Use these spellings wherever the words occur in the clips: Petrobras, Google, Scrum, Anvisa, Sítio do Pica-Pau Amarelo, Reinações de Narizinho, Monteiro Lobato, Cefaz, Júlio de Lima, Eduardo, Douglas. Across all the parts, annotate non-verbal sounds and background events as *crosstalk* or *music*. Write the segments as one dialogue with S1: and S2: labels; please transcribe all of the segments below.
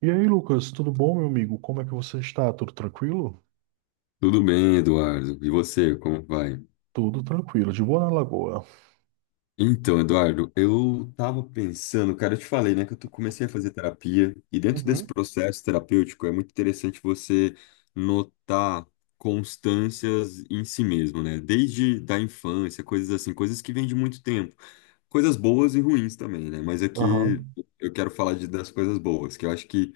S1: E aí, Lucas, tudo bom, meu amigo? Como é que você está? Tudo tranquilo?
S2: Tudo bem, Eduardo? E você, como vai?
S1: Tudo tranquilo, de boa na lagoa.
S2: Então, Eduardo, eu tava pensando, cara, eu te falei, né, que comecei a fazer terapia, e dentro desse
S1: Uhum.
S2: processo terapêutico é muito interessante você notar constâncias em si mesmo, né? Desde da infância, coisas assim, coisas que vêm de muito tempo. Coisas boas e ruins também, né? Mas
S1: Aham.
S2: aqui eu quero falar das coisas boas, que eu acho que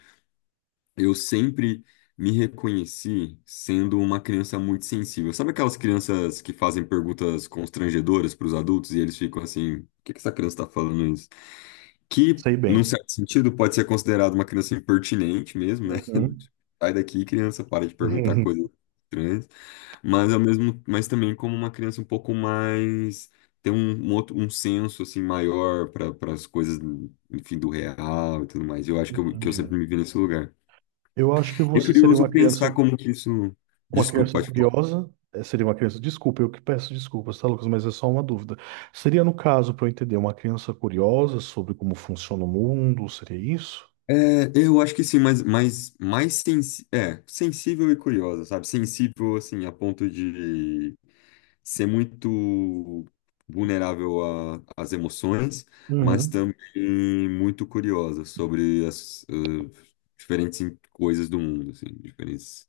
S2: Eu sempre me reconheci sendo uma criança muito sensível. Sabe aquelas crianças que fazem perguntas constrangedoras para os adultos e eles ficam assim: o que que essa criança está falando isso? Que,
S1: Sei
S2: num
S1: bem.
S2: certo sentido, pode ser considerado uma criança impertinente mesmo, né? *laughs*
S1: Uhum.
S2: Sai daqui, criança, para de perguntar coisas
S1: *laughs*
S2: estranhas. Mas, ao mesmo, mas também como uma criança um pouco mais. Tem um outro um senso assim maior para as coisas, enfim, do real e tudo mais. Eu acho que eu sempre
S1: Entendi.
S2: me vi nesse lugar.
S1: Eu acho que
S2: É
S1: você seria
S2: curioso pensar como que isso.
S1: uma
S2: Desculpa,
S1: criança
S2: pode falar.
S1: curiosa. Seria uma criança, desculpa, eu que peço desculpas, tá, Lucas? Mas é só uma dúvida. Seria, no caso, para eu entender, uma criança curiosa sobre como funciona o mundo? Seria isso?
S2: É, eu acho que sim, mas, mais sensível e curiosa, sabe? Sensível, assim, a ponto de ser muito vulnerável às emoções, mas
S1: Uhum.
S2: também muito curiosa sobre as diferentes coisas do mundo, assim, diferentes,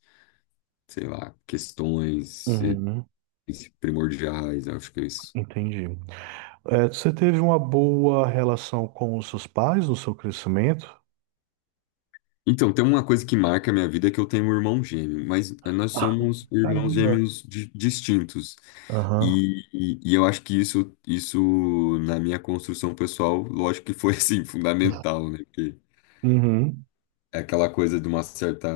S2: sei lá, questões
S1: Uhum.
S2: primordiais, acho que é isso.
S1: Entendi. Você teve uma boa relação com os seus pais no seu crescimento?
S2: Então, tem uma coisa que marca a minha vida é que eu tenho um irmão gêmeo, mas nós
S1: Ah.
S2: somos irmãos
S1: Caramba.
S2: gêmeos distintos.
S1: Aham.
S2: E eu acho que isso, na minha construção pessoal, lógico que foi, *laughs* assim, fundamental, né? Porque
S1: Uhum,
S2: é aquela coisa de uma certa...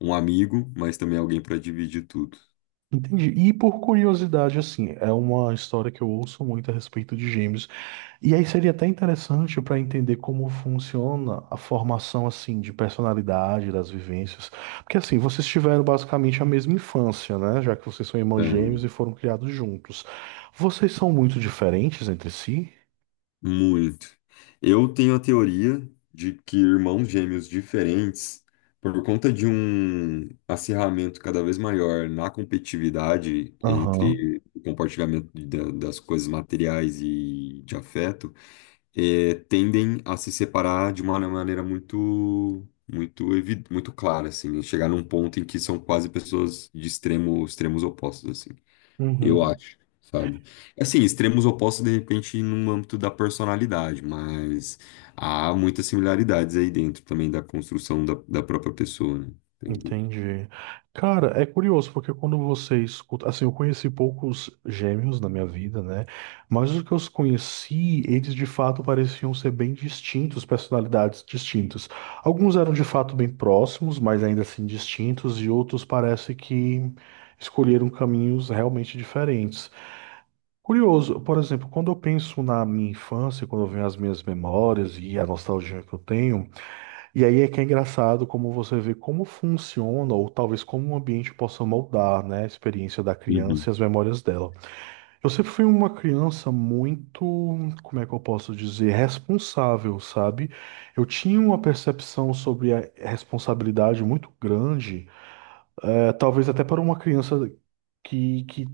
S2: um amigo, mas também alguém para dividir tudo.
S1: entendi. E por curiosidade, assim, é uma história que eu ouço muito a respeito de gêmeos. E aí seria até interessante para entender como funciona a formação, assim, de personalidade, das vivências. Porque, assim, vocês tiveram basicamente a mesma infância, né? Já que vocês são irmãos
S2: É.
S1: gêmeos e foram criados juntos. Vocês são muito diferentes entre si?
S2: Muito. Eu tenho a teoria de que irmãos gêmeos diferentes, por conta de um acirramento cada vez maior na competitividade
S1: Aham.
S2: entre o compartilhamento das coisas materiais e de afeto, tendem a se separar de uma maneira muito, muito clara, assim, né? Chegar num ponto em que são quase pessoas de extremos opostos, assim. Eu
S1: Uhum.
S2: acho, sabe? É assim, extremos opostos, de repente, no âmbito da personalidade, mas há muitas similaridades aí dentro também da construção da própria pessoa, né? Sem dúvida.
S1: Entendi. Cara, é curioso, porque quando você escuta. Assim, eu conheci poucos gêmeos na minha vida, né? Mas os que eu conheci, eles de fato pareciam ser bem distintos, personalidades distintas. Alguns eram de fato bem próximos, mas ainda assim distintos, e outros parece que escolheram caminhos realmente diferentes. Curioso, por exemplo, quando eu penso na minha infância, quando eu venho as minhas memórias e a nostalgia que eu tenho. E aí é que é engraçado como você vê como funciona, ou talvez como o ambiente possa moldar, né, a experiência da
S2: Uhum,
S1: criança e as memórias dela. Eu sempre fui uma criança muito, como é que eu posso dizer, responsável, sabe? Eu tinha uma percepção sobre a responsabilidade muito grande é, talvez até para uma criança que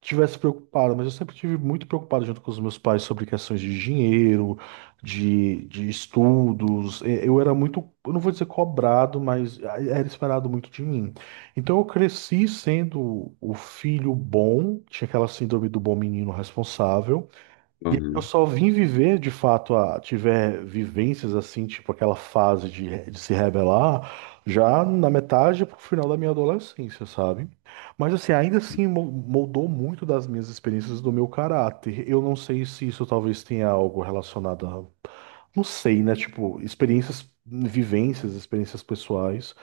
S1: tivesse preocupada, mas eu sempre tive muito preocupado junto com os meus pais sobre questões de dinheiro, de estudos. Eu era muito, eu não vou dizer cobrado, mas era esperado muito de mim. Então eu cresci sendo o filho bom, tinha aquela síndrome do bom menino responsável. E eu
S2: aham.
S1: só vim viver, de fato, a tiver vivências assim, tipo aquela fase de, de se rebelar, já na metade pro final da minha adolescência, sabe? Mas assim, ainda assim moldou muito das minhas experiências do meu caráter. Eu não sei se isso talvez tenha algo relacionado a, não sei, né? Tipo, experiências, vivências, experiências pessoais.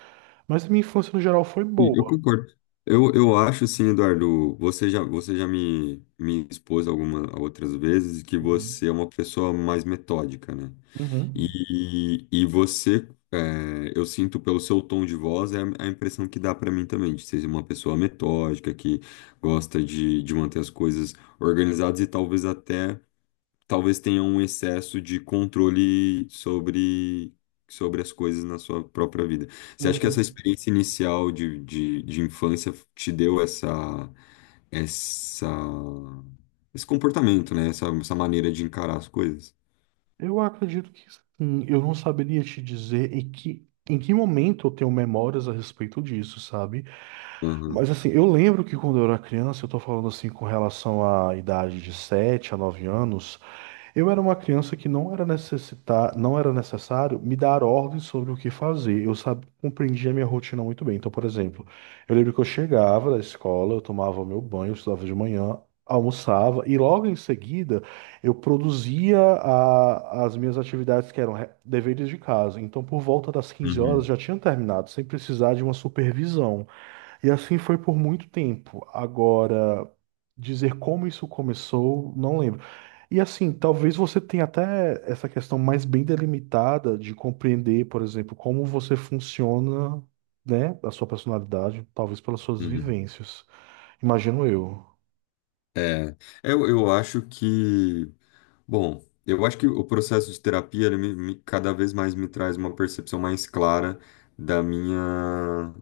S1: Mas a minha infância no geral foi
S2: Sim, eu
S1: boa.
S2: concordo. Eu acho assim, Eduardo, você já, me, me expôs algumas outras vezes que
S1: Uhum.
S2: você é uma pessoa mais metódica, né?
S1: Uhum.
S2: E você, é, eu sinto pelo seu tom de voz, é a impressão que dá pra mim também, de ser uma pessoa metódica, que gosta de manter as coisas organizadas e talvez até, talvez tenha um excesso de controle sobre as coisas na sua própria vida. Você acha que essa
S1: Uhum.
S2: experiência inicial de infância te deu essa, essa, esse comportamento, né? Essa maneira de encarar as coisas?
S1: Eu acredito que sim. Eu não saberia te dizer em que momento eu tenho memórias a respeito disso, sabe?
S2: Aham,
S1: Mas assim, eu lembro que quando eu era criança, eu tô falando assim com relação à idade de 7 a 9 anos. Eu era uma criança que não era necessitar, não era necessário me dar ordens sobre o que fazer. Eu sabia, compreendia a minha rotina muito bem. Então, por exemplo, eu lembro que eu chegava da escola, eu tomava meu banho, eu estudava de manhã, almoçava e logo em seguida eu produzia as minhas atividades que eram deveres de casa. Então, por volta das 15 horas
S2: uhum,
S1: já tinha terminado, sem precisar de uma supervisão. E assim foi por muito tempo. Agora, dizer como isso começou, não lembro. E assim, talvez você tenha até essa questão mais bem delimitada de compreender, por exemplo, como você funciona, né, a sua personalidade, talvez pelas suas
S2: uhum.
S1: vivências. Imagino eu.
S2: É, eu, eu acho que, bom, eu acho que o processo de terapia, ele cada vez mais me traz uma percepção mais clara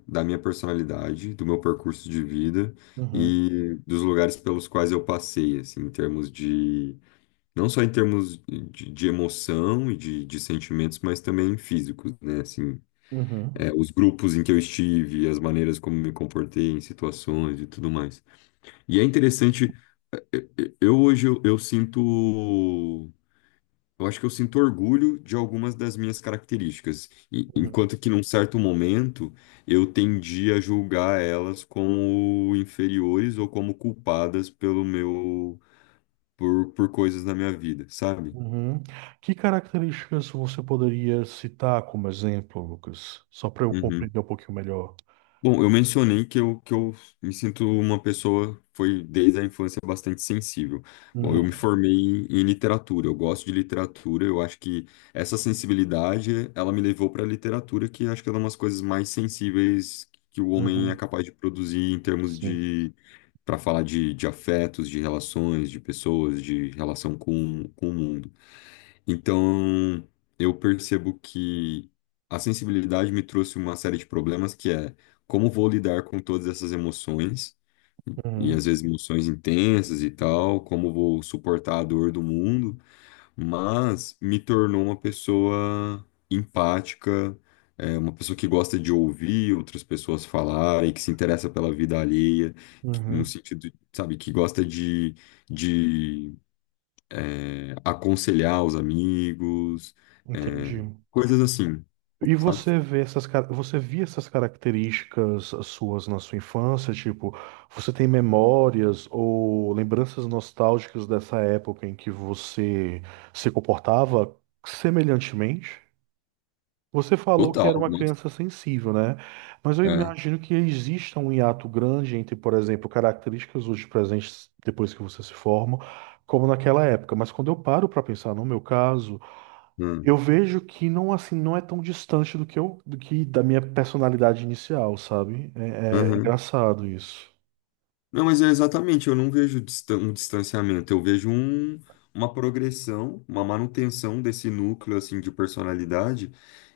S2: da minha personalidade, do meu percurso de vida
S1: Uhum,
S2: e dos lugares pelos quais eu passei, assim, em termos de, não só em termos de emoção e de sentimentos, mas também físicos, né, assim,
S1: uhum,
S2: é, os grupos em que eu estive, as maneiras como me comportei em situações e tudo mais. E é interessante eu eu hoje eu sinto, eu acho que eu sinto orgulho de algumas das minhas características,
S1: uhum,
S2: enquanto que num certo momento eu tendi a julgar elas como inferiores ou como culpadas pelo meu por coisas na minha vida, sabe?
S1: uhum. Que características você poderia citar como exemplo, Lucas? Só para eu
S2: Uhum.
S1: compreender um pouquinho melhor.
S2: Bom, eu mencionei que eu me sinto uma pessoa, foi desde a infância, bastante sensível. Bom, eu me
S1: Uhum,
S2: formei em literatura, eu gosto de literatura, eu acho que essa sensibilidade, ela me levou para a literatura, que acho que é uma das coisas mais sensíveis que o homem é
S1: uhum.
S2: capaz de produzir em termos
S1: Sim.
S2: de, para falar de afetos, de relações, de pessoas, de relação com o mundo. Então, eu percebo que a sensibilidade me trouxe uma série de problemas que é como vou lidar com todas essas emoções, e
S1: Uhum,
S2: às vezes emoções intensas e tal, como vou suportar a dor do mundo, mas me tornou uma pessoa empática, é, uma pessoa que gosta de ouvir outras pessoas falarem, que se interessa pela vida alheia, que- no
S1: uhum.
S2: sentido, sabe, que gosta de aconselhar os amigos, é,
S1: Entendi.
S2: coisas assim,
S1: E
S2: sabe?
S1: você vê essas, você via essas características suas na sua infância? Tipo, você tem memórias ou lembranças nostálgicas dessa época em que você se comportava semelhantemente? Você falou que
S2: Total,
S1: era uma
S2: nossa.
S1: criança sensível, né? Mas eu
S2: É.
S1: imagino que exista um hiato grande entre, por exemplo, características hoje presentes depois que você se forma, como naquela época. Mas quando eu paro para pensar no meu caso,
S2: Hum,
S1: eu vejo que não assim não é tão distante do que eu do que da minha personalidade inicial, sabe? É, é
S2: aham.
S1: engraçado isso.
S2: Não, mas é exatamente, eu não vejo um distanciamento, eu vejo uma progressão, uma manutenção desse núcleo assim de personalidade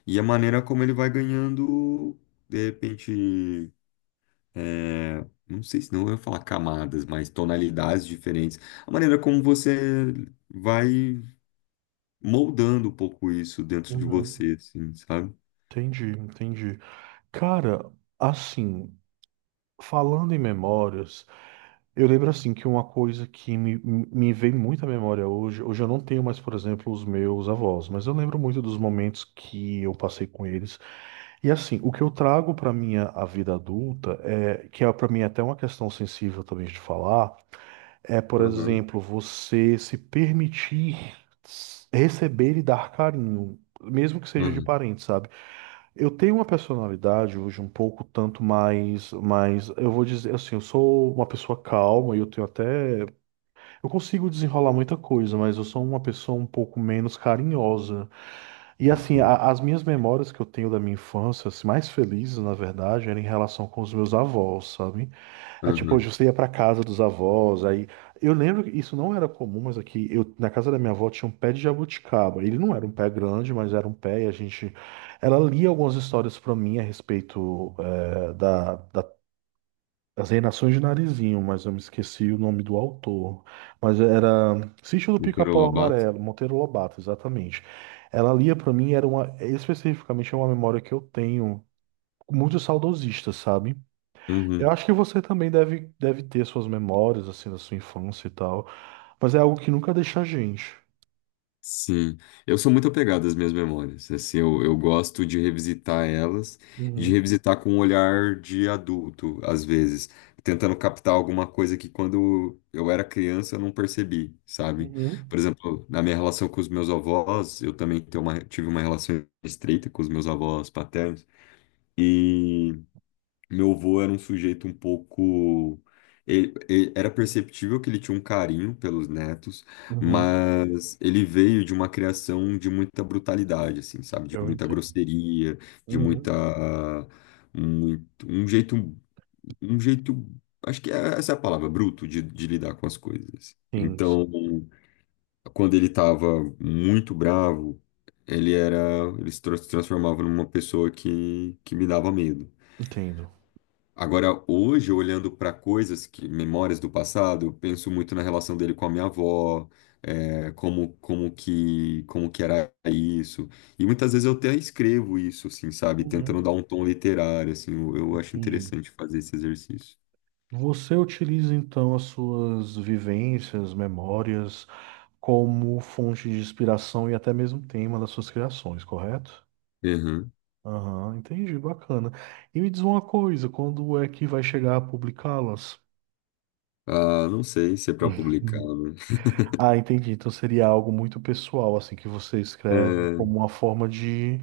S2: e a maneira como ele vai ganhando, de repente, é, não sei se não eu ia falar camadas, mas tonalidades diferentes, a maneira como você vai moldando um pouco isso dentro de
S1: Uhum.
S2: você, assim, sabe?
S1: Entendi, entendi. Cara, assim, falando em memórias, eu lembro assim que uma coisa que me vem muito à memória hoje, hoje eu não tenho mais, por exemplo, os meus avós, mas eu lembro muito dos momentos que eu passei com eles. E assim, o que eu trago para minha a vida adulta é que é para mim até uma questão sensível também de falar. É, por
S2: Aham,
S1: exemplo, você se permitir receber e dar carinho, mesmo que seja de
S2: aham,
S1: parente, sabe? Eu tenho uma personalidade hoje um pouco tanto mais, mas eu vou dizer assim, eu sou uma pessoa calma e eu tenho até, eu consigo desenrolar muita coisa, mas eu sou uma pessoa um pouco menos carinhosa. E assim,
S2: sim,
S1: as minhas memórias que eu tenho da minha infância, assim, mais felizes, na verdade, era em relação com os meus avós, sabe? É tipo,
S2: aham.
S1: hoje você ia pra casa dos avós, aí. Eu lembro que isso não era comum, mas aqui, eu, na casa da minha avó tinha um pé de jabuticaba. Ele não era um pé grande, mas era um pé, e a gente. Ela lia algumas histórias pra mim a respeito, da as Reinações de Narizinho, mas eu me esqueci o nome do autor. Mas era Sítio do
S2: Monteiro
S1: Pica-Pau
S2: Lobato?
S1: Amarelo, Monteiro Lobato, exatamente. Ela lia pra mim, era uma, especificamente é uma memória que eu tenho, muito saudosista, sabe? Eu
S2: Uhum,
S1: acho que você também deve ter suas memórias, assim, da sua infância e tal. Mas é algo que nunca deixa a gente.
S2: sim. Eu sou muito apegado às minhas memórias, assim, eu gosto de revisitar elas, de
S1: Uhum.
S2: revisitar com um olhar de adulto, às vezes, tentando captar alguma coisa que quando eu era criança eu não percebi, sabe?
S1: Uhum.
S2: Por exemplo, na minha relação com os meus avós, eu também tenho uma, tive uma relação estreita com os meus avós paternos, e... Meu avô era um sujeito um pouco. Era perceptível que ele tinha um carinho pelos netos,
S1: Uhum.
S2: mas ele veio de uma criação de muita brutalidade, assim, sabe? De
S1: Eu
S2: muita
S1: entendo.
S2: grosseria, de
S1: Uhum.
S2: muita. Muito- um jeito. Um jeito. Acho que é- essa é a palavra, bruto, de lidar com as coisas.
S1: Sim, sim,
S2: Então, quando ele estava muito bravo, ele era. Ele se transformava numa pessoa que me dava medo.
S1: entendo.
S2: Agora, hoje, olhando para coisas que, memórias do passado, eu penso muito na relação dele com a minha avó, é, como que era isso. E muitas vezes eu até escrevo isso, assim, sabe? Tentando dar
S1: Uhum.
S2: um tom literário, assim, eu acho
S1: Entendi.
S2: interessante fazer esse exercício.
S1: Você utiliza então as suas vivências, memórias, como fonte de inspiração e até mesmo tema das suas criações, correto?
S2: Uhum.
S1: Aham, entendi, bacana. E me diz uma coisa, quando é que vai chegar a publicá-las? *laughs*
S2: Ah, não sei se é para publicar,
S1: Uhum.
S2: né? *laughs*
S1: Ah, entendi. Então seria algo muito pessoal, assim, que você escreve como
S2: É,
S1: uma forma de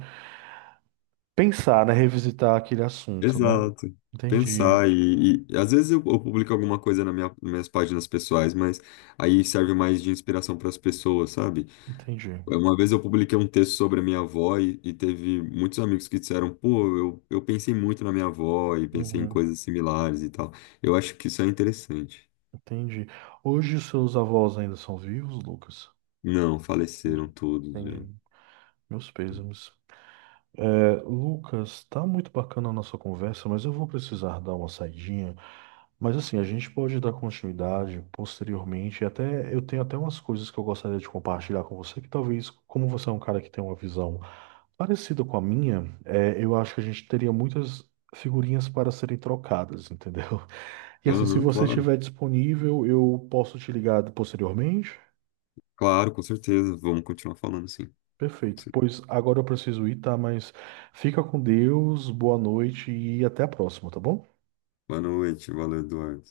S1: pensar, né? Revisitar aquele assunto, né?
S2: exato.
S1: Entendi,
S2: Pensar e às vezes eu publico alguma coisa na nas minhas páginas pessoais, mas aí serve mais de inspiração para as pessoas, sabe?
S1: entendi.
S2: É, uma vez eu publiquei um texto sobre a minha avó e teve muitos amigos que disseram, pô, eu pensei muito na minha avó e pensei em
S1: Uhum,
S2: coisas similares e tal. Eu acho que isso é interessante.
S1: entendi. Hoje os seus avós ainda são vivos, Lucas?
S2: Não, faleceram todos já.
S1: Entendi. Meus pêsames. É, Lucas, tá muito bacana a nossa conversa, mas eu vou precisar dar uma saidinha. Mas assim, a gente pode dar continuidade posteriormente. Até eu tenho até umas coisas que eu gostaria de compartilhar com você, que talvez, como você é um cara que tem uma visão parecida com a minha, é, eu acho que a gente teria muitas figurinhas para serem trocadas, entendeu? *laughs* E assim, se
S2: Aham,
S1: você
S2: claro.
S1: estiver disponível, eu posso te ligar posteriormente.
S2: Claro, com certeza. Vamos continuar falando, sim. Com
S1: Perfeito.
S2: cer-
S1: Pois agora eu preciso ir, tá? Mas fica com Deus, boa noite e até a próxima, tá bom?
S2: Boa noite, valeu, Eduardo.